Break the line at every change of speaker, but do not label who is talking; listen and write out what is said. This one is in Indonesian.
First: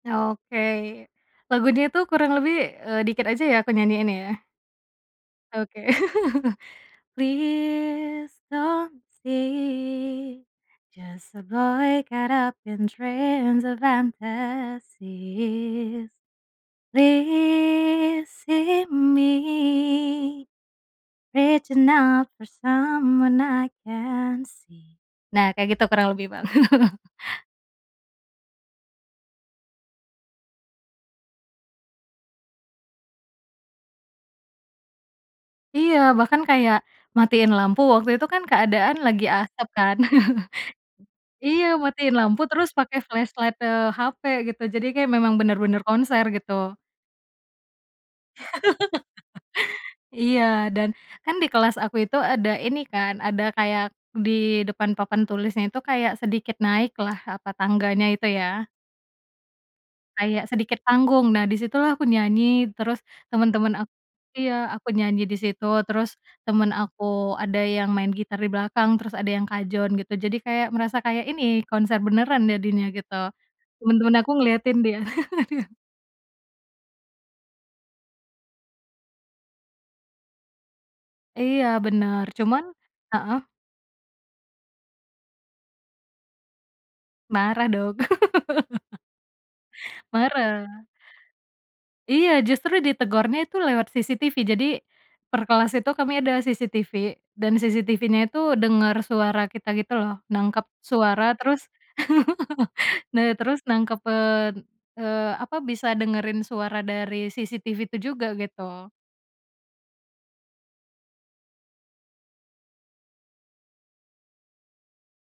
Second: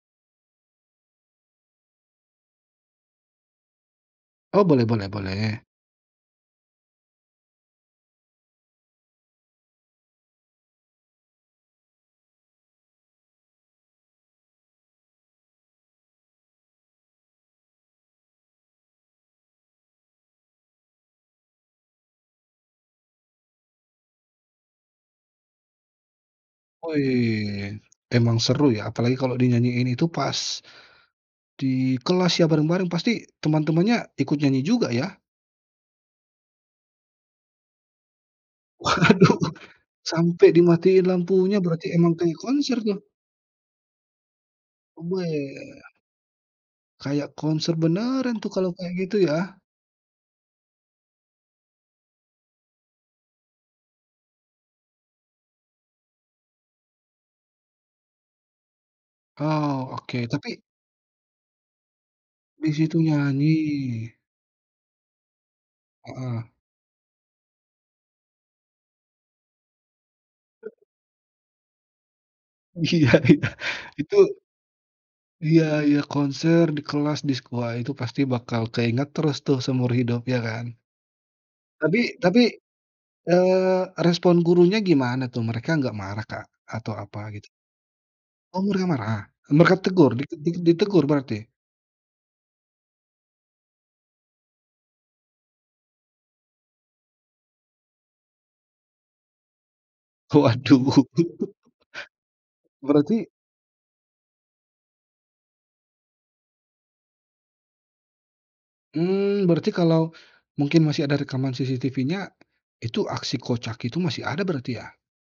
Oke. Lagu dia tuh kurang lebih, eee, dikit aja ya kunyanyiin ya?
Oh boleh boleh boleh.
Oke. Please, don't see. Just a boy caught up in dreams and fantasies. Please, see me. Reaching out for someone I can't see. Nah kayak gitu kurang lebih Bang.
Wih emang seru ya? Apalagi kalau dinyanyiin itu pas, di kelas ya bareng-bareng pasti teman-temannya ikut nyanyi juga ya?
Iya bahkan kayak, matiin lampu waktu itu kan keadaan lagi
Waduh!
asap kan,
Sampai dimatiin lampunya
iya
berarti emang
matiin
kayak
lampu terus
konser
pakai
tuh.
flashlight-nya hape gitu jadi kayak memang bener-bener
Weh.
konser gitu.
Kayak konser beneran tuh kalau kayak gitu ya.
Iya dan, kan di kelas aku itu ada ini kan ada kayak di depan papan tulisnya itu kayak sedikit naik lah apa tangganya itu ya.
Oh oke
Kayak
tapi
sedikit panggung nah di situ lah aku nyanyi
Di situ
terus, temen-temen aku
nyanyi.
iya aku nyanyi di situ terus,
Heeh.
temen aku ada yang main gitar di belakang, terus ada yang kajon gitu jadi kayak
[unintelligible]
merasa kayak ini konser beneran jadinya
Iya
gitu.
iya. Itu
Temen-temen aku ngeliatin dia.
Iya iya konser di kelas, di sekolah itu pasti bakal keinget terus tuh seumur hidup iya kan?
Iya
Tapi
benar
tapi,
cuman heeh?
eee, respon gurunya gimana tuh? Mereka nggak marah Kak? Atau apa gitu?
Marah dong.
Oh mereka marah mereka tegur? dite dite
Marah.
ditegur berarti?
Iya justru ditegornya itu lewat CCTV jadi, perkelas itu kami ada CCTV, dan CCTVnya itu denger suara kita gitu loh nangkep
Waduh!
suara terus, nah
Berarti
terus nangkep, eee, apa bisa dengerin suara dari CCTV itu juga gitu.
Mmm, berarti kalau, mungkin masih ada rekaman CCTVnya, itu aksi kocak itu masih ada berarti ya?